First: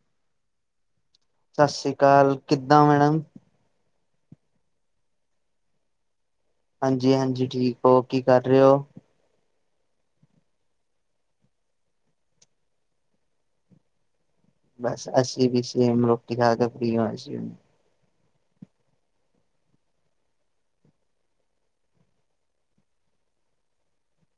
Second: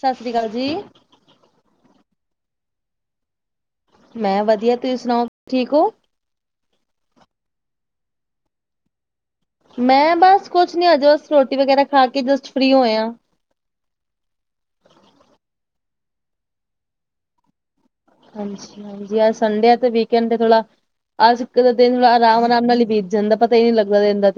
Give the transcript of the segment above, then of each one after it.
ਸਾਸਰੀ ਕਾਲ ਜੀ। ਸਾਸਰੀ ਕਾਲ, ਕਿੱਦਾਂ ਮੈਡਮ? ਮੈਂ ਵਧੀਆ, ਤੁਹੀਂ ਸੁਣਾਓ ਠੀਕ ਓ? ਹਾਂਜੀ-ਹਾਂਜੀ ਠੀਕ ਓ। ਕੀ ਕਰ ਰਹੇ ਓ? ਮੈਂ ਬਸ ਕੁਛ ਨੀ, ਹਜੇ ਬਸ ਰੋਟੀ ਵਗੈਰਾ ਖਾ ਕੇ, ਜਸਟ ਫ੍ਰੀ ਹੋਏ ਆ। ਬਸ, ਅਸੀਂ ਵੀ ਸੇਮ ਰੋਟੀ ਖਾ ਕੇ ਫ੍ਰੀ ਹੋਏ ਸੀ ਹੁਣੇ। ਹਾਂਜੀ-ਹਾਂਜੀ। ਅੱਜ ਸੰਡੇ ਆ ਤੇ ਵੀਕਐਂਡ ਤੇ ਥੋੜ੍ਹਾ ਆਜ ਕ ਦਿਨ ਰਾ, ਰਾਮ-ਰਾਮ ਨਾਲ ਈ ਬੀਤ ਜਾਂਦਾ ਪਤਾ ਈ ਨੀ ਲੱਗਦਾ ਦਿਨ ਦਾ।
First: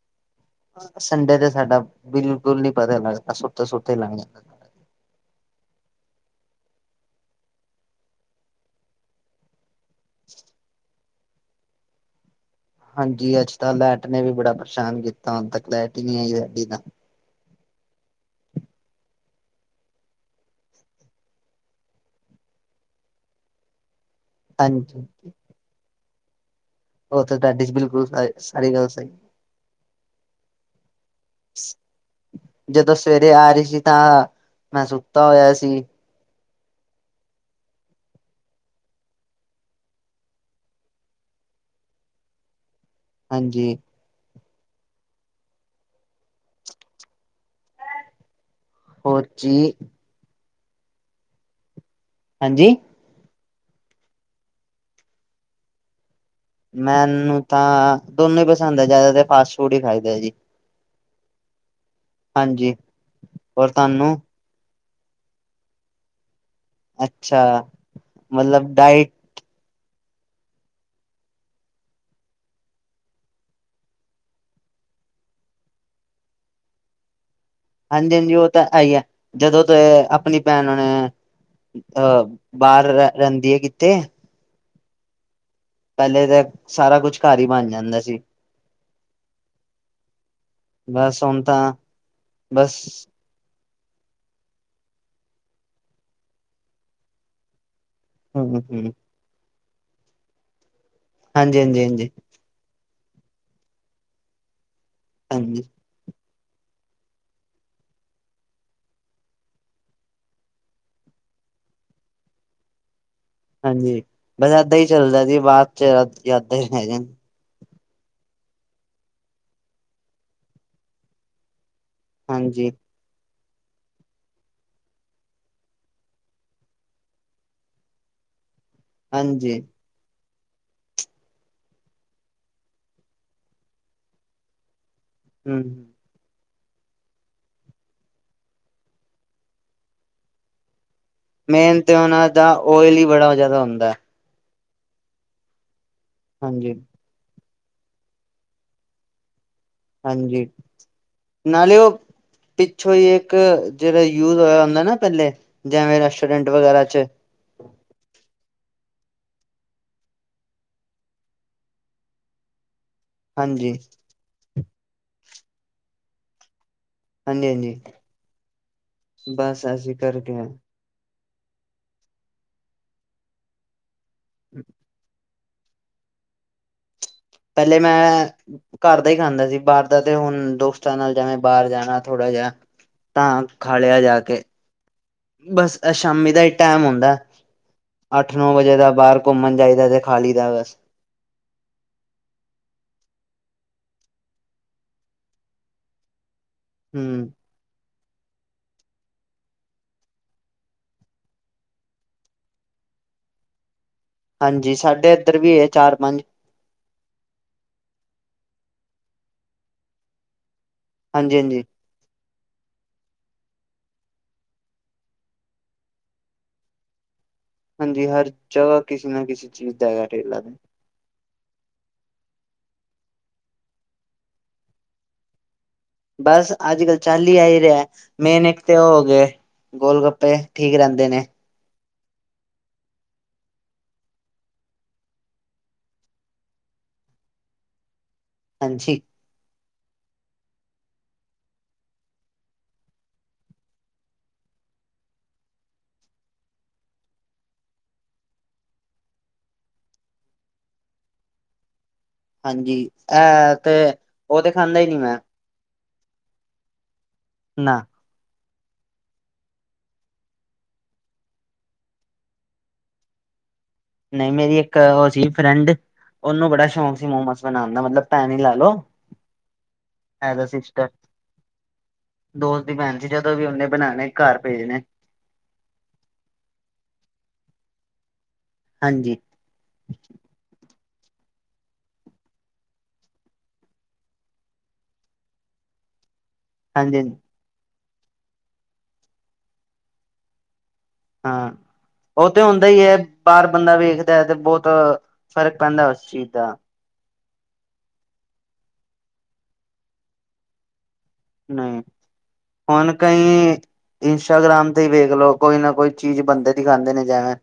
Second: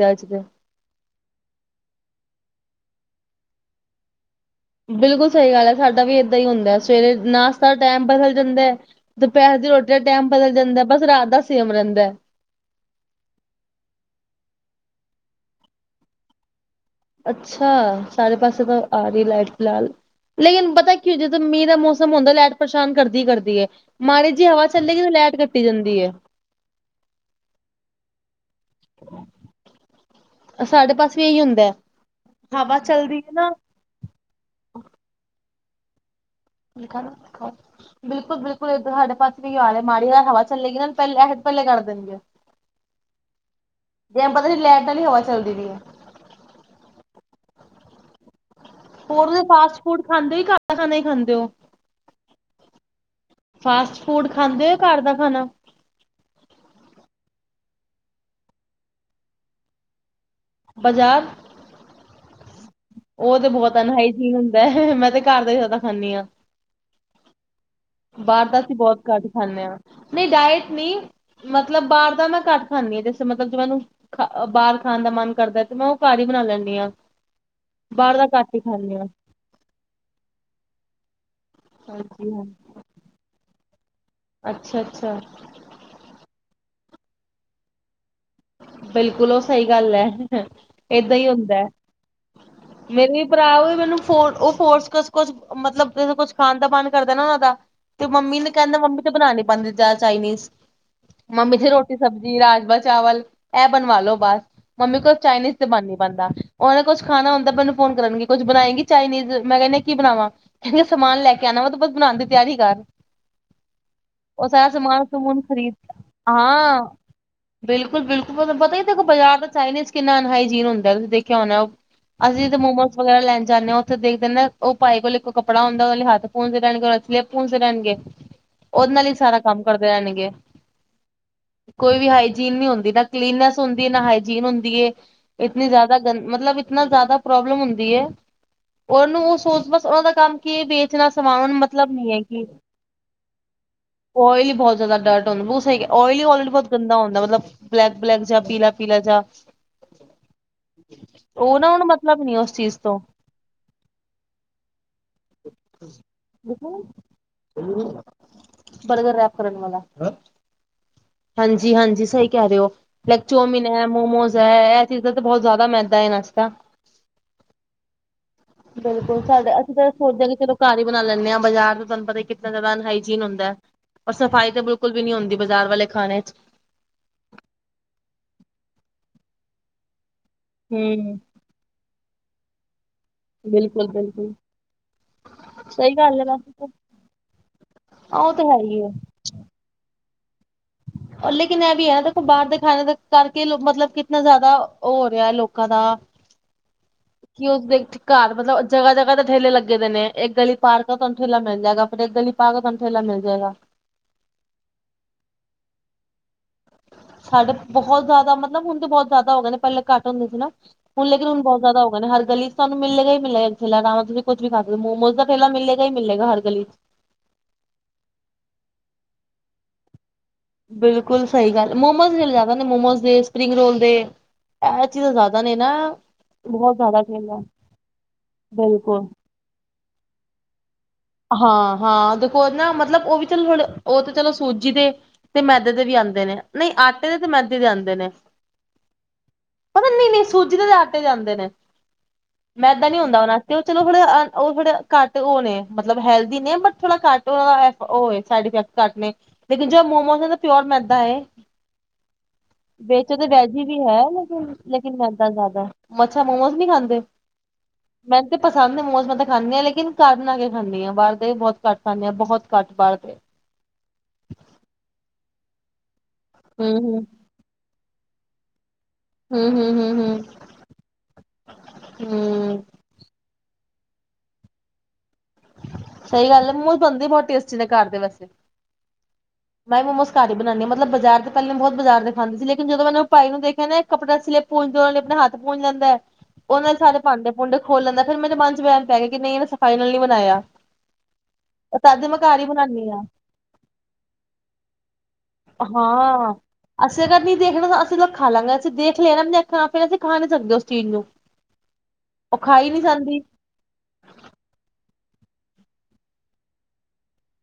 ਸੰਡੇ ਤੇ ਸਾਡਾ, ਬਿਲਕੁਲ ਨੀ ਪਤਾ ਲੱਗਦਾ ਸੁੱਤੇ-ਸੁੱਤੇ ਈ ਲੰਗ ਜਾਦਾਂ। ਬਿਲਕੁਲ ਸਈ ਗੱਲ ਐ ਸਾਡਾ ਵੀ ਏਦਾਂ ਈ ਹੁੰਦਾ ਐ ਸਵੇਰੇ ਨਾਸ਼ਤਾ ਟਾਈਮ ਬਦਲ ਜਾਂਦਾ ਐ ਦੁਪੈਰ ਦੀ ਰੋਟੀ ਦਾ ਟਾਈਮ ਬਦਲ ਜਾਂਦਾ, ਬਸ ਰਾਤ ਦਾ ਸੇਮ ਰੈਂਦੈ। ਹਾਂਜੀ, ਅੱਜ ਤਾਂ ਲਾਈਟ ਨੇ ਵੀ ਬੜਾ ਪਰੇਸ਼ਾਨ ਕੀਤਾ ਹੁਨ ਤੱਕ ਲੈਟ ਈ ਨੀ ਆਈ ਸਾਡੇ ਤਾਂ। ਅੱਛਾ, ਸਾਰੇ ਪਾਸੇ ਤਾਂ ਆ ਰਈ ਲਾਈਟ ਪਲਾਲ। ਲੇਕੀਂ ਪਤਾ ਕੀ ਜਦੋਂ ਮੀਂ ਦਾ ਮੌਸਮ ਹੁੰਦੈ ਲਾਈਟ ਪਰੇਸ਼ਾਨ ਕਰਦੀ-ਕਰਦੀ ਹੈ ਮਾਰੀ ਜੀ ਹਵਾ ਚੱਲੇਗੀ ਹਾਂਜੀ ਤਾਂ ਲੈਟ ਕੱਟੀ ਜਾਂਦੀ ਏ। ਓਥੇ ਤੇ ਤਾਡੀ ਬਿਲਕੁਲ ਸ ਸਾਰੀ ਗੱਲ ਸਈ। ਅਸਾਡੇ ਪਾਸੇ ਵੀ ਈ ਹੁੰਦੈ। ਜਦੋਂ ਸਵੇਰੇ ਆ ਰੀ ਸੀ ਤਾਂ, ਮੈਂ ਸੁੱਤਾ ਹੋਏਆ ਸੀ, [unintelligible] ਬਿਲਕੁਲ-ਬਿਲਕੁਲ ਏਦਰ ਸਾਡੇ ਪਾਸੇ ਵੀ ਆਲੇ ਮਾੜੀ ਹਵਾ ਚੱਲੇਗੀ ਪੈਲੇੇ, ਪੈਲੇ ਕਰ ਦੇਣਗੇ। ਹਾਂਜੀ। ਜੈ ਪਤਾ ਨੀ ਲੈਟ ਆਲੀ ਹਵਾ ਚੱਲਦੀ ਪੀ ਆ। ਹੋਰ ਫਾਸਟ ਫੂਡ ਖਾਂਦੇ ਈ ਘਟ ਆ ਨਈ ਖਾਂਦੇ ਓ? ਹਾਂਜੀ? ਫਾਸਟ ਫੂਡ ਖਾਂਦੇ ਓ ਯਾ ਘਰ ਦਾ ਖਾਣਾ? ਮੈਨੂੰ ਤਾਂ, ਦੋਨੋ ਈ ਪਸੰਦ ਆ ਜਾਦਾ ਤਾ ਫਾਸਟ ਫੂਡ ਈ ਖਾਈਦਾ ਜੀ। ਬਜ਼ਾਰ ਹਾਂਜੀ। ਓ ਤੇ ਹੋਰ ਬੋਤ ਤੁਹਾਨੂੰ ਅਨਹਾਈਜੀ ਹੁੰਦਾ ਐ ਮੈਂ ਤੇ ਘਰ ਦਾ ਈ ਜਾਦਾ ਖਾਂਨੀ ਆਂ। ਅੱਛਾ ਬਾਰ ਤਾਂ ਮਤਲਬ ਅਸੀਂ ਬੌਤ ਡਾਇਟ ਘੱਟ ਖਾਂਦੇ ਆਂ ਨਈ ਰਾਈਸ ਨੀ ਮਤਲਬ ਬਾਰ ਦਾ ਨਾ ਘੱਟ ਖਾਂਨੀ ਆਂ ਜਸੇ ਮਤਲ ਮੇਨੂੰ ਖ ਬਾਰ ਖਾਣ ਦਾ ਮਨ ਕਰਦਾ ਏ ਤੇ ਮੈਂ ਓ ਘਾਰ ਈ ਬਣਾ ਲੈਂਨੀ ਆਂ। ਹਾਂਜੀ-ਹਾਂਜੀ ਓ ਤਾ ਐਈਆ ਹੋ ਜਦੋਂ ਤੋ ਏਐ ਆਪਨੀ ਭੈਣ ਨੇ ਅਐ ਹਾਂਜੀ ਬਾਰ ਰੈ ਰੈਂਦੀ ਏ ਕਿਤੇ ਅੱਛਾ-ਅੱਛਾ। ਪੈਲੇ ਤੇ, ਸਾਰਾ ਕੁਛ ਘਰ ਈ ਬਨ ਜਾਂਦਾ ਸੀ। ਬਿਲਕੁਲ ਓ ਸਈ ਗੱਲ ਐ, ਏਦਾਂ ਬਸ ਈ ਹੁਣ ਤਾਂ ਹੁੰਦਾ ਐ, ਬਸ ਮੇਰੇ ਭਰਾ ਮੈਨੂੰ ਫੂ ਓ ਫੋਰਸ ਕੁਛ ਮਤਲਬ ਕੁਛ ਖਾਣ ਦਾ ਪਾਣ ਕਰਦਾ ਨਾ ਓਨਾਂ ਦਾ ਤੇ ਮੰਮੀ ਨੇ ਹਮ ਕੈਨ ਹਮ ਮੰਮੀ ਤੇ ਬਣਾ ਨੀ ਪਾਂਦੀ ਆਦੀ ਚਾਈਨੀ, ਮੰਮੀ ਹਾਂਜੀ ਤੇ ਹਾਂਜੀ ਰੋਟੀ ਹਾਂਜੀ ਸਬਜ਼ੀ ਰਾਜ ਚਾਵਲ, ਐ ਬਣਵਾਲੋ ਬਸ, ਮੰਮੀ ਕੋਲ ਚਾਈਨੀਸ ਹਾਂਜੀ ਤੇ ਬਨ ਨੀ ਪਾਂਦਾ। ਓਰੇ ਕੁਛ ਖਾਣਾ ਹੁੰਦਾ ਮੈਨੂੰ ਫੋਨ ਕਰਨਗੇ ਕੁੱਝ ਬਣਾਏਂਗੀ ਚਾਈਨੀਜ਼ ਮੈਂ ਕੇਆ ਕੀ ਬਣਾਵਾ? ਕੈਨਗੇ ਸਮਾਨ ਲੈ ਕੇ ਆਣਾ ਵਾ ਤੋਂ ਬਸ ਬਣਾਣ ਦੀ ਤੇਆਰੀ ਕਰ। ਹਾਂਜੀ ਓ ਬਸ ਸਾਰਾ ਏਦਾਂ ਹੀ ਸਮਾਨ ਚੱਲਦਾ ਜੀ ਸਸੂਨ ਬਾਅਦ ਖ਼ਰੀ, ਚ ਯਾਦਾਂ ਹੀ ਆਂ ਰਹਿ ਜਾਣ ਬਿਲਕੁਲ-ਬਿਲਕੁਲ ਪਤਾ ਬਾਜ਼ਾਰ ਦਾ ਚਾਈਨੀਸ ਕਿਨਾ ਅਨਾਹਾਜੀਨ ਹੁੰਦਾ ਤੁਸੀਂ ਦੇਖੇਆ ਹੋਨਾ ਓ ਅਸੀਂ ਤੇ ਹਾਂਜੀ ਮੋਮੋ ਸ ਵਗੈਰਾ ਲੈਣ ਜਾਂਦੇ ਓਂ ਓਥੇ ਦੇਖਦੇ ਨਾ ਓ ਪਾਈ ਕੋਲ ਕੋ ਕੱਪੜਾ ਹੁੰਦਾ ਓਲੇ ਹੱਥ ਪੂ ਦੇ ਰੈਂਗੇ [unintelligible] ਪੂੰਦੇ ਰੈਂਣਗੇ। [inaudible] ਓਦ ਨਾਲ ਈ ਸਾਰਾ ਹਾਂਜੀ ਕੰਮ ਕਰਦੇ ਰੈਂਣਗੇ, ਕੋਈ ਵੀ ਹਾਈਜੀਨ ਨੀ ਹੁੰਦੀ ਨਾ ਕਲੀਨੈਸ ਹੁੰਦੀ ਐ ਨਾ ਹਾਈਜੀਨ ਹੁੰਦੀ ਏ, ਹਮ ਇਤਨੀ ਜਾਦਾ ਗੰ, ਮਤਲਵ ਇਤਨਾ ਜਾਦਾ ਪ੍ਰੋਬਲਮ ਹੁੰਦੀ ਐ, ਓਨੂੰ ਓ ਸੋਚ ਬਸ ਓਨਾ ਦਾ ਕੰਮ ਕੀ ਇਤਨਾ ਸਮਾਨ, ਮੇਨ ਮਤਲਬ ਤੇ ਨੀ ਏ ਉਹਨਾਂ ਕੀ ਦਾ ਓਇਲ ਹੀ ਬੜਾ ਜ਼ਿਆਦਾ ਹੁੰਦਾ ਓਇਲੀ ਬਹੋ ਜਾਦਾ ਡਰਟ ਹੁੰਦਾ ਓਇਲੀ ਲਰੇ ਬਹੁਤ ਹਾਂਜੀ ਗੰਦਾ ਹੁੰਦਾ ਮਤਲਵ ਬਲੈਕ- ਬਲੈਕ ਜਾ ਪੀਲਾ- ਪੀਲਾ ਜਾ ਹਾਂਜੀ। ਉਹ ਨਾ ਓਨੂੰ ਮਤਲਬ ਨੀ ਉਸ ਚੀਜ਼ ਪਿੱਛੋਂ ਤੋਂ ਈ ਇੱਕ ਜਿਹੜਾ ਯੂਜ ਹੋਇਆ ਹੁੰਦਾ ਨਾ ਪਹਿਲੇ, ਜੈਵੇਂ ਰੈਸਟੋਰੈਂਟ ਵਗੈਰਾ ਚ ਬਰਗਰ ਰੈਪ ਕਰਨ ਵਾਲਾ। ਹਾਂਜੀ- ਹਾਂਜੀ ਸਈ ਕਹਿ ਦਿਓ ਲਾਈਕ ਚੋਮਿਨ ਹਾਂਜੀ ਹੈ ਮੋਮੋਸ ਹੈ ਐਹ ਚੀਜ਼ ਦਾ ਤਾਂ ਬਹੁਤ ਜ਼ਿਆਦਾ ਮੈਦਾ ਆ ਇਨਾਂ ਚ ਤਾਂ ਹਾਂਜੀ ਹਾਂਜੀ ਬਿਲਕੁਲ ਸਾਡੇ ਬਸ ਅਸੀਂ ਤਾਂ ਸੋਚਦੇ ਹਾਂ ਕਰਕੇ ਕਿ ਆਏ। ਚਲੋ ਘਰ ਈ ਬਣਾ ਲੈਂਨੇ ਆ, ਬਾਜ਼ਾਰਾਂ ਤੇ ਤੁਹਾਨੂੰ ਪਤਾ ਈ ਕਿਤਨਾ ਜ਼ਿਆਦਾ ਅਨਹਾਈਜੀਨ ਹੁੰਦਾ ਐ। ਓਰ ਸਫ਼ਾਈ ਤੇ ਬਿਲਕੁਲ ਵੀ ਨੀ ਹੁੰਦੀ ਬਜ਼ਾਰ ਵਾਲੇ ਖਾਣੇ ਚ ਪਹਿਲੇ ਮੈਂ ਘਰ ਦਾ ਈ ਖਾਂਦਾ ਸੀ, ਬਾਹਰ ਦਾ ਤੇ ਹੁਣ ਦੋਸਤਾਂ ਨਾਲ ਹਮ ਜੈਵੇ ਬਾਹਰ ਜਾਣਾ ਥੋੜਾ ਜਾ, ਤਾਂ ਬਿਲਕੁਲ ਖਾਲਿਆ ਜਾ ਬਿਲਕੁਲ ਕੇ ਬਸ ਐ ਸਹੀ ਗੱਲ ਹੈ ਸ਼ਾਮੀ ਦਾ ਈ ਵੈਸੇ ਤਾਂ ਟੈਮ ਹੁੰਦਾ, ਆਹ ਉਹ ਅੱਠ ਤਾਂ ਨੌ ਹੈ ਵਜੇ ਹੀ ਦਾ ਹੈ ਬਾਹਰ ਘੁੰਮਣ ਜਾਏ ਦਾ ਤੇ, ਖਾਲੀ ਦਾ ਬਸ। ਲੇਕਿਨ ਐਹ ਵੀ ਐ ਨਾ ਦੇਖੋ ਬਾਹਰ ਦਾ ਖਾਂਣੇ ਦਾ ਕਰਕੇ, ਮਤਲਬ ਕਿਤਨਾ ਜ਼ਿਆਦਾ ਔਹ ਰਿਹਾ ਲੋਕਾਂ ਦਾ। ਹੂੰ। ਕਿ ਉਸਦੇ ਘਰ ਮਤਲਬ ਜਗਾ -ਜਗਾ ਤੇ ਠੇਲੇ ਲੱਗੇ ਦੇ ਨੇ, ਇੱਕ ਗਲੀ ਪਾਰ ਕਰੋ ਤੁਹਾਨੂੰ ਠੇਲਾ ਮਿਲ ਜਾਏਗਾ, ਫੇਰ ਇਕ ਗਲੀ ਪਾਰਕ ਚ' ਥੋਨੂੰ ਠੇਲਾ ਮਿਲ ਜਾਏਗਾ। ਹਾਂਜੀ, ਸਾਡੇ ਏਧਰ ਵੀ ਏ ਚਾਰ-ਪੰਜ। ਸਾਡੇ ਬਹੁਤ ਜ਼ਿਆਦਾ, ਮਤਲਬ ਹੁਣ ਤਾਂ ਬਹੁਤ ਜ਼ਿਆਦਾ ਹੋ ਗਏ ਨੇ, ਪਹਿਲੇ ਘੱਟ ਹੁੰਦੇ ਸੀ ਨਾ, ਹੁਣ ਲੇਕਿਨ ਹਾਂਜੀ ਹੁਣ ਬਹੁਤ ਹਾਂਜੀ ਜ਼ਿਆਦਾ ਹੋ ਤੁਹਾਂਨੂੰ ਹਰ ਗਲੀ ਚ ਤੁਹਾਨੂੰ ਮਿਲੇ ਗਾ ਈ- ਮਿਲੇ ਗਾ, ਜਿੱਥੇ ਲੈਣ ਆਵਾਂ ਤੁਸੀ ਕੁੱਝ ਵੀ ਖਾਂ ਸਕਦੇ ਓ, ਮੋਮੋਜ਼ ਦਾ ਠੇਲਾ ਮਿਲੇ ਗਾ ਈ- ਮਿਲੇ ਗਾ ਹਰ ਗਲੀ ਚ'। ਹਾਂਜੀ, ਹਰ ਜਗਾ ਕਿਸੇ ਨਾ ਕਿਸੀ ਚੀਜ਼ ਦਾ ਹੈਗਾ ਠੇਲਾ ਤੇ। ਬਿਲਕੁੱਲ ਸਹੀ ਗੱਲ ਆ, ਮੋਮੋਜ਼ ਦੇ ਜ਼ਿਆਦਾ ਨੇ ਮੋਮੋਜ਼ ਦੇ ਸਪਰਿੰਗ ਰੋਲ ਦੇ। ਐਹ, ਚੀਜ਼ਾਂ ਜ਼ਿਆਦਾ ਨੇ ਨਾ। ਬਸ ਬਹੁਤ ਅੱਜ ਕੱਲ ਜ਼ਿਆਦਾ ਚੱਲ ਈ ਠੇਲਾ ਐਹੀ ਰਿਹਾਂ, ਮੇਨ ਇੱਕ ਤੇ ਹੋ ਬਿਲਕੁਲ। ਗੇ। ਗੋਲ- ਗੱਪੇ ਠੀਕ ਰਹਿੰਦੇ ਨੇ। ਹਾਂ-ਹਾਂ ਦੇਖੋ ਓਹ ਨਾ, ਮਤਲਬ ਉਹ ਵੀ ਚਲ ਥੋੜੇ ਉਹ ਤੇ ਚਲੋ ਸੂਜੀ ਦੇ। ਤੇ ਮੈਦੇ ਦੇ ਵੀ ਆਂਦੇ ਨੇ, ਨਈ ਆਟੇ ਦੇ ਤੇ ਮੈਦੇ ਦੇ ਆਂਦੇ ਨੇ। ਹਾਂਜੀ। ਪਤਾ ਨਈ-ਨਈ ਸੂਜੀ ਦੇ ਤੇ ਆਟੇ ਦੇ ਆਂਦੇ ਨੇ। ਮੈਦਾ ਨੀ ਹੁੰਦਾ ਹੋਣਾ, ਉਹ ਤੇ ਉਹ ਚਲੋ ਓ ਥੋੜੇ ਘੱਟ ਉਹ ਨੇ। ਮਤਲਬ ਹੈਲਦੀ ਨੇ ਬਟ, ਥੋੜ੍ਹਾ ਘੱਟ ਉਹਨਾ ਦਾ ਓ ਏ ਸਾਈਡ ਇਫ਼ੈਕਟ ਘੱਟ ਨੇ। ਲੇਕਿਨ, ਜੋ ਮੋਮੋਸ਼ ਦਾ ਪਿਓਰ ਮੈਦਾ ਏ। [inaudible] ਵਿੱਚ ਉਦੇ ਵੈਜ਼ ਇਹ ਤੇ ਵੀ ਹੈ ਉਹ ਤੇ ਲੇਕਿਨ- ਖਾਂਦਾ ਹੀ ਲੇਕਿਨ ਨੀ ਮੈਂ ਮੈਂਦਾ ਜ਼ਿਆਦਾ। ਅੱਛਾ, ਮੋਮੋਸ਼ ਨੀ ਖਾਂਦੇ ਓ। ਨਾ। ਮੈਨੂੰ ਤੇ ਪਸੰਦ ਆ ਮੋਮੋਜ਼ ਮੈ ਤਾਂ ਖਾਨੀ ਆ, ਲੇਕਿਨ ਘਰ ਬਣਾ ਕੇ। ਖਾਨੀ ਆ ਬਾਹਰ ਦੇ, ਬਹੁਤ ਘੱਟ ਖਾਨੀ ਆ, ਬਹੁਤ ਘੱਟ ਬਾਹਰ ਦੇ। ਨਹੀ ਮੇਰੀ ਇੱਕ ਉਹ ਸੀ, ਫਰੈਂਡ ਉਹਨੂੰ ਬੜਾ ਸ਼ੌਕ ਹੂੰ-ਹੂੰ, ਸੀ ਮੋਮੋਸ਼ ਬਣਾਨ ਦਾ ਮਤਲਬ ਪੈਣ ਈ ਲ਼ੈ ਲੋ। ਹੂੰ- ਹੂੰ, ਹੂੰ- ਹੂੰ। ਐਂਜ ਆ ਸਿਸਟਰ, ਹੂੰ, ਦੋਸਤ ਦੀ ਭੈਣ ਸੀ ਜਦੋਂ ਵੀ ਉਹਨੇ ਬਣਾਣੇ ਘਰ ਭੇਜਣੇ ‌। ਸਹੀ ਗੱਲ ਆ ਮੋਮੋਸ਼ ਬਣਦੇ ਈ ਬਹੁਤ ਟੇਸਟੀ ਨੇ ਘਰ ਦੇ ਵੈਸੇ, ਹਾਂਜੀ ਮੈਂ ਮੋਮੋਸ ਘਰ ਬਣਾਨੀ ਮਤਲਬ ਬਜ਼ਾਰ ਦੇ ਪਹਿਲਾ ਮੈ ਬਹੁਤ ਬਜ਼ਾਰ ਦੇ ਖਾਂਦੀ ਸੀੇ, ਲੇਕਿਨ ਜਦੋਂ ਮੈ ਉਹਨੂੰ ਭਾਈ ਨੂੰ ਦੇਖਿਆ ਨਾ ਕੱਪੜਾ ਨਾਲ ਸਲਿਪ ਪੂੰਝੇ ਨਾ ਹੱਥ ਪੂੰਝ ਲੈਂਦਾ ਆ। ਉਹ ਨਾ ਸਾਰੇ ਹਾਂਜੀ ਭਾਂਡੇ-ਭੂੰਡੇ ਖੋਲ ਲੈਂਦਾ, ਫਿਰ ਮੇਰੇ ਮਨ ਚ ਬਹਿਮ ਪੈ ਗਿਆ ਕਿ, ਨਹੀ ਇਹਨੇ ਸਫ਼ਾਈ ਨਾਲ ਨੀ ਬਣਾਇਆ। ਹਾਂ, ਤਦ ਮੈਂ ਉਹ ਘਰ ਤੇ ਹੀ ਹੁੰਦਾ ਈ ਬਣਾਨੀ ਏ, ਆ ਬਾਹਰ ਬੰਦਾ ਵੇਖਦਾ ਐ ਤੇ ਬਹੁਤ ਫ਼ਰਕ ਪੈਂਦਾ ਉਸ ਚੀਜ਼ ਦਾ। ਅਸੀ ਅਗਰ ਨਈ ਦੇਖਣਾ ਤਾਂ, ਅਸੀ ਲੋਕ ਖਾਂਲਾਗੇ, ਅਸੀ ਦੇਖ ਲਿਆ ਨਾ ਆਪਣਿਆਂ ਅੱਖਾਂ ਨਾਲ, ਫਿਰ ਅਸੀ ਖਾ ਨੀ ਸਕਦੇ ਉਸ ਚੀਜ਼ ਨੂੰ। ਨਈ ਉਹ ਖਾਈ ਨੀ ਹੁਣ ਕਈ ਜਾਂਦੀ ਇੰਸਟਾਗ੍ਰਾਮ ਤੇ ਈ ਵੇਖ ਲੋ, ਕੋਈ ਨਾ ਕੋਈ ਚੀਜ਼ ਬੰਦੇ ਦੀ ਖਾਂਦੇ ਨੇ ਜਿਵੇ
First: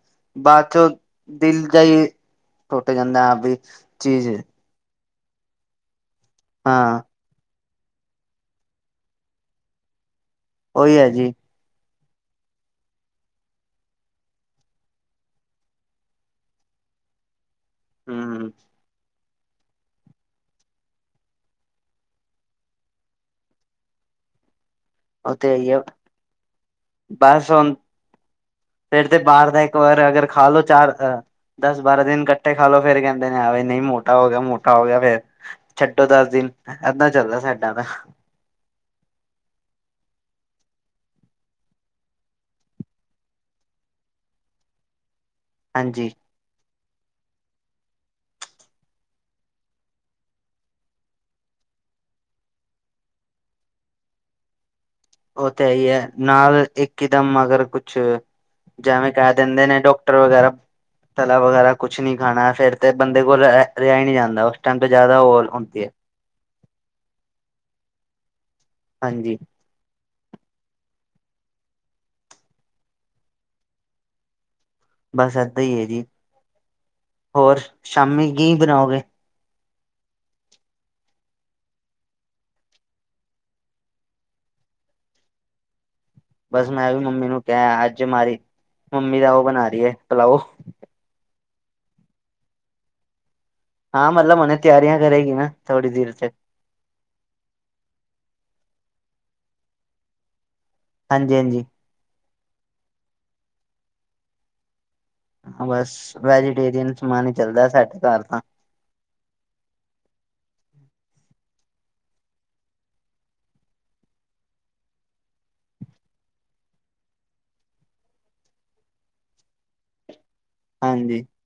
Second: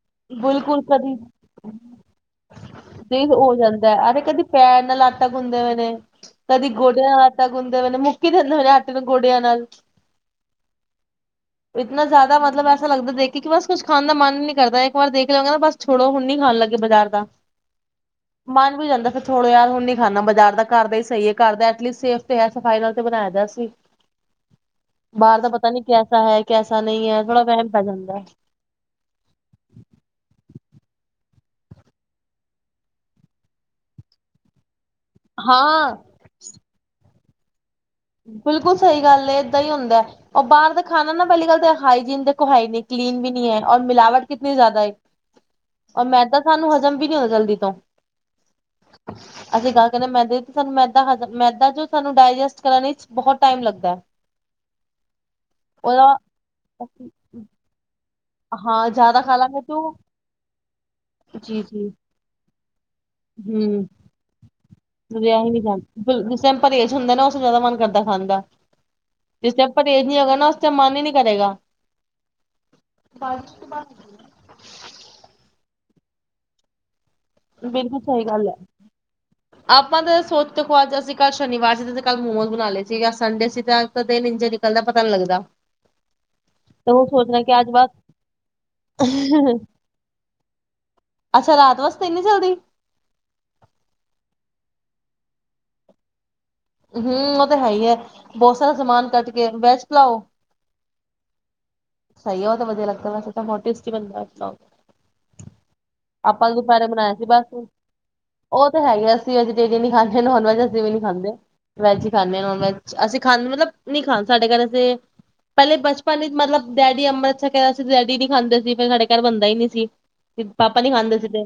ਬਾਅਦ ਬਿਲਕੁਲ ਚੋਂ ਕਦੀ ਦਿਲ ਜਾ ਈ, ਟੁੱਟ ਤੇ ਜਾਂਦਾ ਹਾ ਹੋ ਵੀ ਜਾਂਦਾ ਹੈ। ਅਰੇ ਚੀਜ਼। ਕਦੀ ਪੈਰ ਨਾਲ ਆਟਾ ਗੁੰਨਦੇ ਹੋਏ ਨੇ, ਕਦੀ ਗੋਡੇ ਹਾਂ ਨਾਲ ਆਟਾ ਗੁੰਦੇ ਨੂੰ ਮੁੱਕੀ ਦਿੰਦੇ ਹੋਏ ਨੇ, ਆਟੇ ਨੂੰ ਗੋਡਿਆਂ ਨਾਲ। ਉਹੀ ਐ ਜੀ, ਇਤਨਾ ਜ਼ਿਆਦਾ ਮਤਲਬ, ਐਸਾ ਲੱਗਦਾ ਦੇਖ ਕਿ ਬਸ ਕੁਛ, ਖਾਣ ਦਾ ਮਨ ਨੀ ਕਰਦਾ ਐ। ਇੱਕ ਵਾਰ ਦੇਖ ਲਉ ਗੇ, ਬਸ ਛੋੜੋ ਹੁਣ ਨੀ ਖਾਣ ਲੱਗੇ, ਬਾਜ਼ਾਰ ਦਾ ਹੂੰ ਮਨ ਵੀ ਜਾਂਦਾ ਫੇਰ ਥੋੜੋ ਯਾਰ ਹੁਣ ਨੀ ਖਾਣਾ ਬਾਜ਼ਾਰ ਦਾ ਘਰ ਦਾ ਸਹੀ ਐ, ਕਰਦਾ ਐਥਲੀਟਸ ਸੈਫ਼ ਤੇ ਐ ਸਫ਼ਾਈ ਨਾਲ ਤੇ ਬਣਾਇਆ ਗਿਆ ਸੀ। [inaudible] ਬਾਰ ਦਾ ਤੇ ਪਤਾ ਹੀ ਹੈ ਨੀ ਕੈਸਾ ਐ, ਕੈਸਾ ਨਈ ਐ ਥੋੜ੍ਹਾ ਫਰਕ ਪੈ ਜਾਂਦਾ। ਫਿਰ ਤੇ ਬਾਹਰ ਦਾ ਇੱਕ ਵਾਰ ਖਾ ਲਓ ਅਗਰ ਚਾਰ ਦਸ, ਬਾਰਾਂ ਦਿਨ ਇਕੱਠੇ ਖਾ ਲੋ ਫੇਰ ਕਹਿੰਦੇ ਨੇ ਆ ਵੀ ਨੀ ਮੋਟਾ ਹੋ ਗਿਆ ਮੋਟਾ ਮੋਟਾ ਗਿਆ ਫੇਰ, ਹਾਂ ਛੱਡੋ ਦਸ ਦਿਨ ਇਦਾਂ ਚੱਲਦਾ ਸਾਡਾ ਤਾਂ ਬਿਲਕੁਲ ਸਹੀ ਗੱਲ ਐ ਇਦਾਂ ਈ ਹੁੰਦਾ ਉਹ ਬਾਰ ਦਾ ਖਾਣਾ ਨਾ ਪਹਿਲੀ ਗੱਲ ਤਾਂ ਹਾਈਜੀਨ ਦੇਖੋ ਐ ਨਹੀਂ ਕਲੀਨ ਵੀ ਨੀ ਐ ਔਰ ਮਿਲਾਵਟ ਕਿਤਨੀ ਜ਼ਿਆਦਾ ਔਰ ਹਾਂਜੀ ਮੈਂਦਾ ਸਾਨੂੰ ਹਜ਼ਮ ਵੀ ਨੀ ਹੋਇਆ ਜਲਦੀ ਤੋਂ ਅਸੀਂ ਗੱਲ ਕਰਦੇ ਆ ਮੈਦੇ ਦੀ ਸਾਨੂੰ ਮੈਦਾ ਹਾਜਮ ਮੈਦਾ ਜੋ ਸਾਨੂੰ ਡਾਇਜੈਸਟ ਕਰਨ ਵਿਚ' ਬਹੁਤ ਟਾਈਮ ਲੱਗਦਾ ਉਹ ਤਾਂ ਇਹੀ ਏ ਉਹਦਾ ਨਾਲ ਇੱਕਦਮ ਮਗਰ ਕੁਛ ਹਾਂ ਜਾਵੇ ਜ਼ਿਆਦਾ ਕਹਿ ਖਾ ਲਾਂਗੇ ਦਿੰਦੇ ਤੇ ਨੇ ਉਹ ਡਾਕਟਰ ਵਗੈਰਾ, ਤਲਾ ਜੀ ਵਗੈਰਾ ਜੀ ਕੁਛ ਨਈ ਖਾਣਾ ਫੇਰ ਤੇ ਬੰਦੇ ਕੋਲ ਹੂੰ ਰਿਹਾ ਨੀ ਜਾਂਦਾ ਉਸ ਟਾਈਮ ਤੇ ਜ਼ਿਆਦਾ ਰਿਹਾ ਉਅਲ ਹੀ ਨਹੀਂ ਹੁੰਦੀ ਏ। ਜਾਂਦਾ ਜਿਸ ਟਾਈਮ ਪਰਹੇਜ ਹੁੰਦਾ ਨਾ ਉਸ ਦਾ ਜ਼ਿਆਦਾ ਮਨ ਕਰਦਾ ਖਾਣ ਦਾ ਹਾਂਜੀ। ਜਿਸ ਟਾਇਮ ਪਰਹੇਜ਼ ਨੀ ਹੈਗਾ ਨਾ ਉਸ ਤੇ ਮਨ ਈ ਨੀ ਕਰੇਗਾ [unintelligible] ਬਸ ਏਦਾਂ ਈ ਏ ਜੀ, ਹੋਰ ਬਿਲਕੁਲ ਸਹੀ ਸ਼ਾਮੀ ਗੱਲ ਕੀ ਹੈ। ਬਣਾਓਗੇ? ਆਪਾਂ ਤਾਂ ਸੋਚ [unintelligible] ਅੱਜ ਅਸੀਂ ਕੱਲ੍ਹ ਸ਼ਨੀਵਾਰ ਸੀ ਤੇ ਕੱਲ੍ਹ ਮੋਮੋਜ ਬਣਾ ਲਏ ਸੀ ਸੰਡੇ ਸੀ ਤੇ ਦਿਨ ਇੰਜ ਗੱਲ ਦਾ ਪਤਾ ਨੀ ਲੱਗਦਾ ਬਸ ਤੇ ਮੈਂ ਵੀ ਉਹ ਮੰਮੀ ਨੂੰ ਸੋਚਣਾ ਕਿ ਕਿਹਾ ਅੱਜ ਬਸ ਮਾਰੀ ਮੰਮੀ ਦਾ ਉਹ ਬਣਾ ਰੀ ਐ ਭਲਾਓ ਅੱਛਾ ਰਾਤ ਵਾਸਤੇ ਇਨੀਂ ਜਲਦੀ ਹਾਂ ਮਤਲਬ ਉਹਨੇ ਤਿਆਰੀਆਂ ਕਰੇਗੀ ਨਾ ਥੋੜੀ ਦੇਰ ਚ ਹੂੰ ਉਹ ਤੇ ਹੈ ਈ ਐ, ਬਹੁਤ ਸਾਰਾ ਸਮਾਨ ਕੱਟ ਕੇ ਬੈਸਟ ਪਲਾਓ ਹਾਂਜੀ-ਹਾਂਜੀ। ਸਹੀ ਆ ਉਹ ਤਾਂ ਵਧੀਆ ਲੱਗਦਾ ਵੈਸੇ ਤਾਂ ਬਹੁਤ ਟੈਟਸੀ ਬਣਦਾ [unintelligible] ਹਾਂ ਬਸ ਆਪਾਂ ਦੁਪਹਿਰੇ ਵੈਜੀਟੇਰੀਅਨ ਬਣਾਇਆ ਸੀ ਸਮਾਨ ਈ ਬਸ ਚੱਲਦਾ ਸਾਡੇ ਘਰ ਤਾਂ ਉਹ ਤੇ ਹੈਗੇ ਸੀ ਅਸੀਂ ਵੈਜੀਟੇਰੀਅਨ ਈ ਖਾਂਦੇ ਨੋਨ ਵੈਜ ਅਸੀਂ ਵੀ ਨੀ ਖਾਂਦੇ ਵੈਜ ਈ ਖਾਂਦੇ ਨੋਨ ਵੈਜ ਅਸੀਂ ਖਾਂਦੇ ਮਤਲਬ ਨੀ ਖਾ ਸਾਡੇ ਘਰ ਤੇ ਪਹਿਲੇ ਬਚਪਨ ਵਿੱਚ ਮਤਲਬ ਡੈਡੀ ਅੰਮ੍ਰਿਤ ਛਕਿਆ ਹੋਇਆ ਸੀ ਡੈਡੀ ਨੀ ਖਾਂਦੇ ਸੀ ਫਿਰ ਸਾਡੇ ਘਰ ਬੰਦਾ ਈ ਨੀ ਸੀ। ਪਾਪਾ ਨੀ ਖਾਂਦੇ ਹਾਂਜੀ ਸੀਗੇ।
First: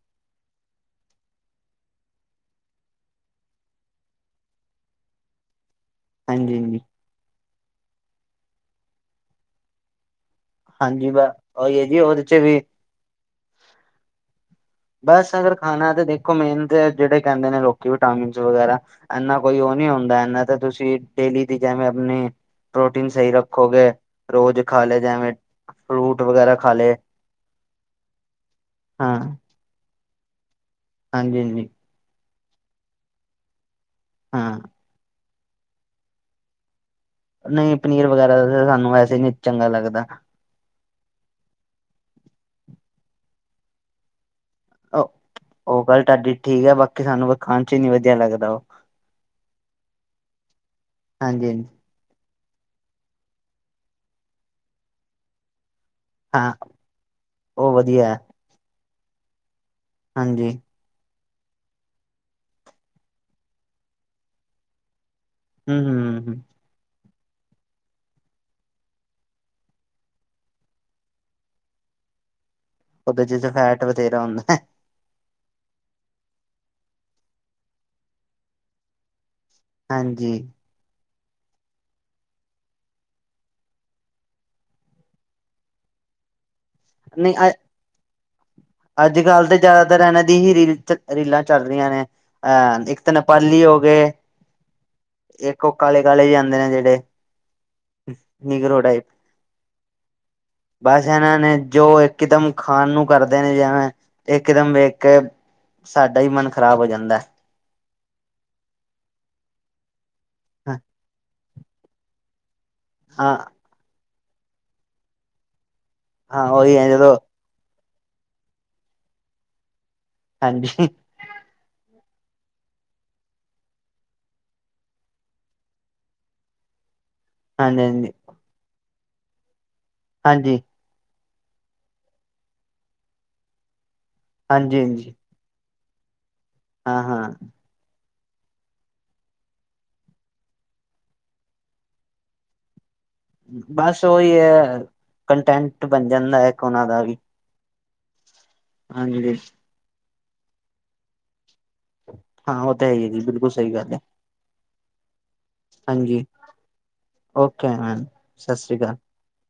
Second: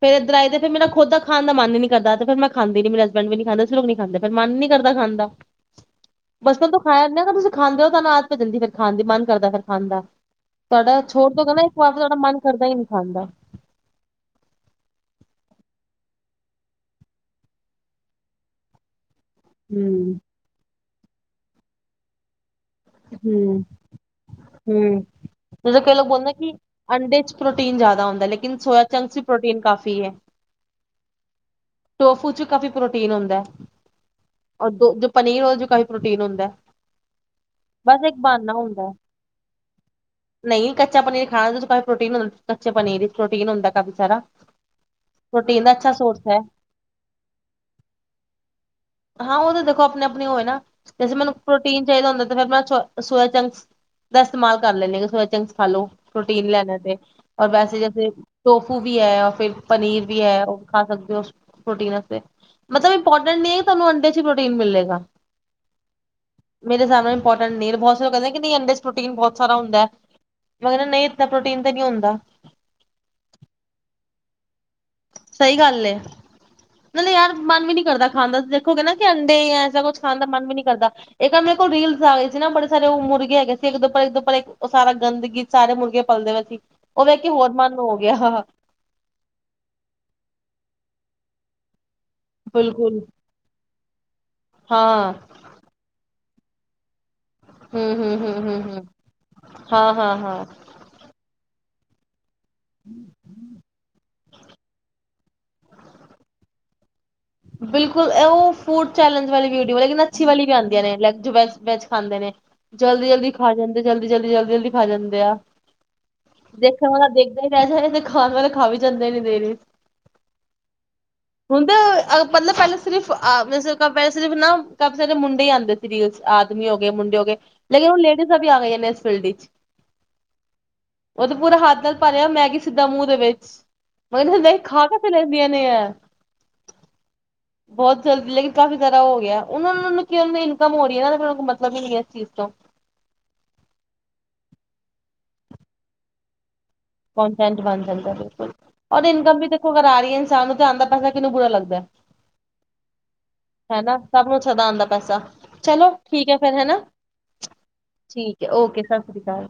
ਫੇਰ ਏਦਰ ਆਏ ਫਿਰ ਮੇਰਾ ਖੁਦ ਦਾ ਖਾਣ ਦਾ ਮਨ ਨੀਂ ਕਰਦਾ, ਫੇਰ ਮੈਂ ਖਾਦੀ ਨੀ ਮੇਰੇ ਹਸਬੈਂਡ ਵੀ ਨੀਂ ਖਾਂਦੇ ਫਿਰ ਅਸੀਂ ਲੋਕ ਨੀਂ ਖਾਂਦੇ ਫੇਰ ਮਨ ਨੀ ਕਰਦਾ ਖਾਣਦਾ। [inaudible] ਬਚਪਨ ਤੋਂ ਹਾਂਜੀ ਖਾਯਾ ਨੀਂ ਅਗਰ ਤੁਸੀਂ ਖਾਂਦੇ ਹੋ ਤਾਂ ਆਦਤ ਪੈ ਜਾਂਦੀ ਆ ਫਿਰ ਖਾਣ ਦੀ ਮਨ ਕਰਦਾ ਫੇਰ ਖਾਣ ਦਾ। ਤੁਆਡਾ ਹਾਂਜੀ ਬ ਛੋੜ ਦੋਗੇਨਾ ਈਂਕ ਉਹੀ ਹੈ ਵਾਰ ਜੀ ਤੁਆਡਾ ਉਹਦੇ ਚ ਮਨ ਵੀ ਕਰਦਾ ਈਂ ਨੀਂ ਖਾਣ ਦਾ। ਬਸ ਅਗਰ ਖਾਣਾ ਏ ਤਾਂ ਦੇਖੋ ਮੇਨ ਤੇ ਜੇੜੇ ਕੈਂਦੇ ਨੇ ਲੋਕੀ ਵੀ ਵਿਟਾਮਿਨਜ ਵਗੈਰਾ ਏਨਾ ਕੋਈ ਓ ਨੀ ਹੂੰ ਹੁੰਦਾ ਐਨਾ ਤਾਂ ਤੁਸੀਂ ਡੇਲੀ ਦੀ ਜੈਵੇਂ ਅਪਨੀ ਪ੍ਰੋਟੀਨ ਸਈ ਹੂੰ ਰੱਖੋਗੇ ਰੋਜ ਖਾਲੈ ਜੈਵੇਂ ਜਦੋਂ ਕਈ ਲੋਕ ਬੋਲਦੇ ਕਿ ਅੰਡੇ ਚ ਪ੍ਰੋਟੀਨ ਜਾਂਦਾ ਹੁੰਦਾ ਲੇਕਿਨ ਸੋਇਆ ਚੰਕਸ ਚ ਪ੍ਰੋਟੀਨ ਕਾਫੀ ਏ। ਹਾਂਜੀ-ਹਾਂਜੀ। ਟੋਫੂ ਚ ਕਾਫੀ ਪ੍ਰੋਟੀਨ ਹੁੰਦੈ। ਹੂੰ। ਔ ਦੋ ਪਨੀਰ ਹੁੰਦਾ ਓਦੇ 'ਚ' ਵੀ ਕਾਫੀ ਪ੍ਰੋਟੀਨ ਹੁੰਦੈ। ਨਈਂ, ਪਨੀਰ ਵਗੈਰਾ ਸਾਨੂੰ ਵੈਸੇ ਈਂ ਨੀਂ ਚੰਗਾ ਲੱਗਦਾ। ਨਈਂ, ਕੱਚਾ ਪਨੀਰ ਖਾਣਾ ਕਾ ਪ੍ਰੋਟੀਨ ਕੱਚੇ ਪਨੀਰ ਵਿੱਚ ਪ੍ਰੋਟੀਨ ਹੁੰਦਾ ਕਾਫੀ ਸਾਰਾ। ਓ ਪ੍ਰੋਟੀਨ ਦਾ ਓ ਅੱਛਾ ਗੱਲ ਸੋਰਸ ਤਾਡੀ ਹੈ। ਠੀਕੈ ਬਾਕੀ ਸਾਨੂੰ ਖਾਣ 'ਚ' ਨੀ ਵਧੀਆ ਲੱਗਦਾ ਓ। ਹਾਂ ਓ ਤਾਂ ਦੇਖੋ ਅਪਨੀ-ਅਪਨੀ ਹੋਏ ਨਾ ਜੈਸੇ ਮੈਨੂੰ ਹਾਂਜੀ ਹਾਂਜੀ ਪ੍ਰੋਟੀਨ ਚਾਈਦਾ ਹੁੰਦਾ ਤੇ ਫੇਰ ਮੈਂ ਸ ਸੋਇਆ ਸੋਯਾਚੰਕਸ ਦਾ ਇਸਤੇਮਾਲ ਕਰ ਲੈਂਨੀਂ ਆ ਸੋਯਾਚੰਕਸ ਖਾਲੋ। ਪ੍ਰੋਟੀਨ ਹਾਂ ਲੈਣ ਤੇ ਔਰ ਉਹ ਵੈਸੇ ਜੈਸੇ ਵਧੀਆ ਹੈ। ਟੋਫੂ ਵੀ ਐ ਰ ਫੇਰ ਪਨੀਰ ਵੀ ਐ। ਹਾਂਜੀ ਖਾ ਸਕਦੇ ਓ ਪ੍ਰੋਟੀਨ ਵਾਸਤੇ ਮਤਲਬ, ਇਮਪੋਰਟੈਂਟ ਨੀਂ ਐ ਤੁਆਨੂ ਅੰਡੇ 'ਚ ਹੀ ਪ੍ਰੋਟੀਨ ਮਿਲੇਗਾ। ਹੂੰ-ਹੂੰ। ਮੇਰੇ ਸਾਬ ਨਾਲ ਇਮਪੋਰਟੈਂਟ ਨੀਂ, ਬੋਤ ਸਾਰੇ ਲੋਕ ਕੈਂਦੇ ਕਿ ਨੀਂ ਅੰਡਰ ਪ੍ਰੋਟੀਨ ਬੋਤ ਸਾਰਾ ਹੁੰਦੈ। ਮਗਰ ਨਈਂ, ਇਨਾ ਪ੍ਰੋਟੀਨ ਤੇ ਨਈਂ ਹੁੰਦਾ। ਓਦੇ ਚ ਫੈਟ ਵਥੇਰਾ ਹੁੰਦਾ। ਸਈ ਗੱਲ ਏ, ਨਾਲੇ ਯਾਰ ਮਨ ਵੀ ਨੀ ਕਰਦਾ ਖਾਣ ਦਾ ਤੁਸੀਂ ਦੇਖੋਗੇ ਨਾ ਕਿ ਅੰਡੇ ਐ ਜਿੱਦਾਂ ਕੁਛ ਖਾਣ ਦਾ ਹਾਂਜੀ ਮਨ ਵੀ ਨੀ ਕਰਦਾ। ਏ ਤਾਂ ਮੇਰੇ ਕੋਲ ਰੀਲਸ ਆ ਗਏ ਸੀ ਨਾ ਬੜੇ ਸਾਰੇ ਉਹ ਮੁਰਗੇ ਹੈਗੇ ਸੀ ਏਕ ਦੇ ਉਪਰ ਇੱਕ ਦ ਉੱਪਰ ਓ ਸਾਰਾ ਗੰਦਗੀ ਸਾਰੇ ਮੁਰਗੇ ਪਲਦੇ ਪਏ ਸੀ, ਓ ਵੇਖ ਹੋਰ ਮਨ ਨੂੰ ਹੋ ਗੇਆ। ਅੱਜ-ਕੱਲ ਤਾਂ ਜਾਦਾਤਰ ਏਨਾਂ ਦੀ ਹੀ ਰੀਲ ਰੀਲਾਂ ਚੱਲਦੀਆਂ ਨੇ। ਅ ਏਕ ਬਿਲਕੁਲ ਤੇ ਓ ਨੇਪਾਲੀ ਹੋ ਗਏ, ਹਾਂ ਏਕ ਓ ਕਾਲੇ-ਕਾਲੇ ਵੀ ਜਾਂਦੇ ਨੇ ਜੇੜੇ। ਹੂੰ ਹੂੰ ਹੂੰ ਹੂੰ ਨੀਗਰੋ ਹੂੰ ਟਾਈਪ, ਹਾਂ ਹਾਂ ਹਾਂ ਬਸ ਏਨਾ ਨੇ ਜੋ ਇੱਕਦਮ ਖਾਣ ਨੂੰ ਕਰਦੇ ਨੇ ਜਿਵੇਂ ਇੱਕਦਮ ਵੇਖ ਕੇ ਸਾਡਾ ਈ ਮਨ ਖਰਾਬ ਹੋ ਜਾਂਦੈ। ਬਿਲਕੁਲ, ਓ ਫੂਡ ਚੈਲੇਂਜ ਵਾਲੀ ਵੀਊਟੀ ਲੇਕਿਨ ਪੱਛੀ ਵਾਲੀ ਵੀ ਹੈ ਆਂਦੀਆਂ ਨੇੈ ਵੈਜ ਖਾਂਦੇ ਨੇ ਜਲਦੀ-ਜਲਦੀ ਹਾਂ ਖਾ ਜਾਂਦੇ ਤੇ ਜਲਦੀ-ਜਲਦੀ, ਜਲਦੀ-ਜਲਦੀ ਖਾ ਜਾਂਦੇ ਆ ਹਾਂ ਉਹੀ ਹੈ ਦੇਖਣ ਤਾਂ ਜਦੋਂ ਦੇਖ ਸ ਤੇ ਖਾਣ ਵਾਲੇ ਖਾ ਵੀ ਜਾਂਦੇ ਨੀ ਦੇਰੀ ਹਾਂਜੀ। ਹੁੰਦਾ ਮਤਲਬ ਪੈਲਾਂ ਸਿਰਫ ਅਹਿ ਸਿਰਫ ਨਾ ਕਾਫੀ ਸਾਰੇ ਮੁੰਡੇ ਈਂ ਆਂਦੇ ਸੀ ਰੀਲ ਆਦਮੀ ਹੋ ਗਏ ਮੁੰਡੇ ਹੋ ਗਏ ਹਾਂਜੀ ਲੇਕਿਨ ਹੁਣ ਹਾਂਜੀ ਲੇਡੀਸਾਂ ਵੀ ਆ ਗਈਆਂ ਨੇ ਇਸ ਫੀਲਡ ਚ। ਹਾਂਜੀ। ਓ ਤੇ ਪੂਰਾ ਹੱਥ ਨਾਲ ਪਰਿਆ ਸਿੱਧਾ ਮੈਗੀ ਮੂੰਹ ਦੇ ਵਿੱਚ, ਮੈਂ ਕੇਆ ਵੇਖ ਹਾਂਜੀ ਖਾ ਕਿਵੇਂ ਲੈਂਦੇ ਦੀਆਂ ਨੇ ਐ। ਹਾਂ-ਹਾਂ। ਬਹੁਤ ਜਲਦੀ ਲੇਕਿਨ ਕਾਫ਼ੀ ਜਾਦਾ ਓ ਹੋ ਗਿਆ, ਓਨੂੰ ਕੀ ਓਦੀ ਇਨਕਮ ਹੋ ਰਹੀ ਐ ਨਾ ਮਤਲਬ ਹੀ ਨੀਂ ਐ ਏਸ ਚੀਜ ਨਾਲ। ਬਸ ਉਹੀ ਹੈ, ਕੰਟੈਂਟ ਬਣ ਜਾਂਦਾ ਇੱਕ ਉਹਨਾਂ ਦਾ ਵੀ ਕੰਟੈਂਟ ਬਣ ਜਾਂਦਾ ਬਿਲਕੁਲ, ਹਾਂਜੀ ਇਨਕਮ ਦੇਖੋ ਆ ਰਹੀ ਐ ਇਨਸਾਨ ਨੂੰ ਤੇ ਆਂਦਾ ਪੈਸਾ ਕਿਹਨੂੰ ਬੁਰਾ ਲੱਗਦਾ ਐ। ਹਾਂ ਉਹ ਤਾਂ ਹੈ ਹੀ ਜੀ ਬਿਲਕੁਲ [inaudible] ਸਹੀ ਹੈ ਗੱਲ ਨਾ ਸਭ ਨੂੰ ਸਧਾ ਆਉਂਦਾ ਪੈਸਾ ਚਲੋ ਹਾਂਜੀ ਠੀਕ ਹੈ ਫੇਰ ਹੇਨਾ, ਓਕੇ ਮੈਮ [inaudible] ਠੀਕ ਹੈ ਸ਼੍ਰੀ ਓਕੇ ਸਤਿ ਸ੍ਰੀ ਅਕਾਲ।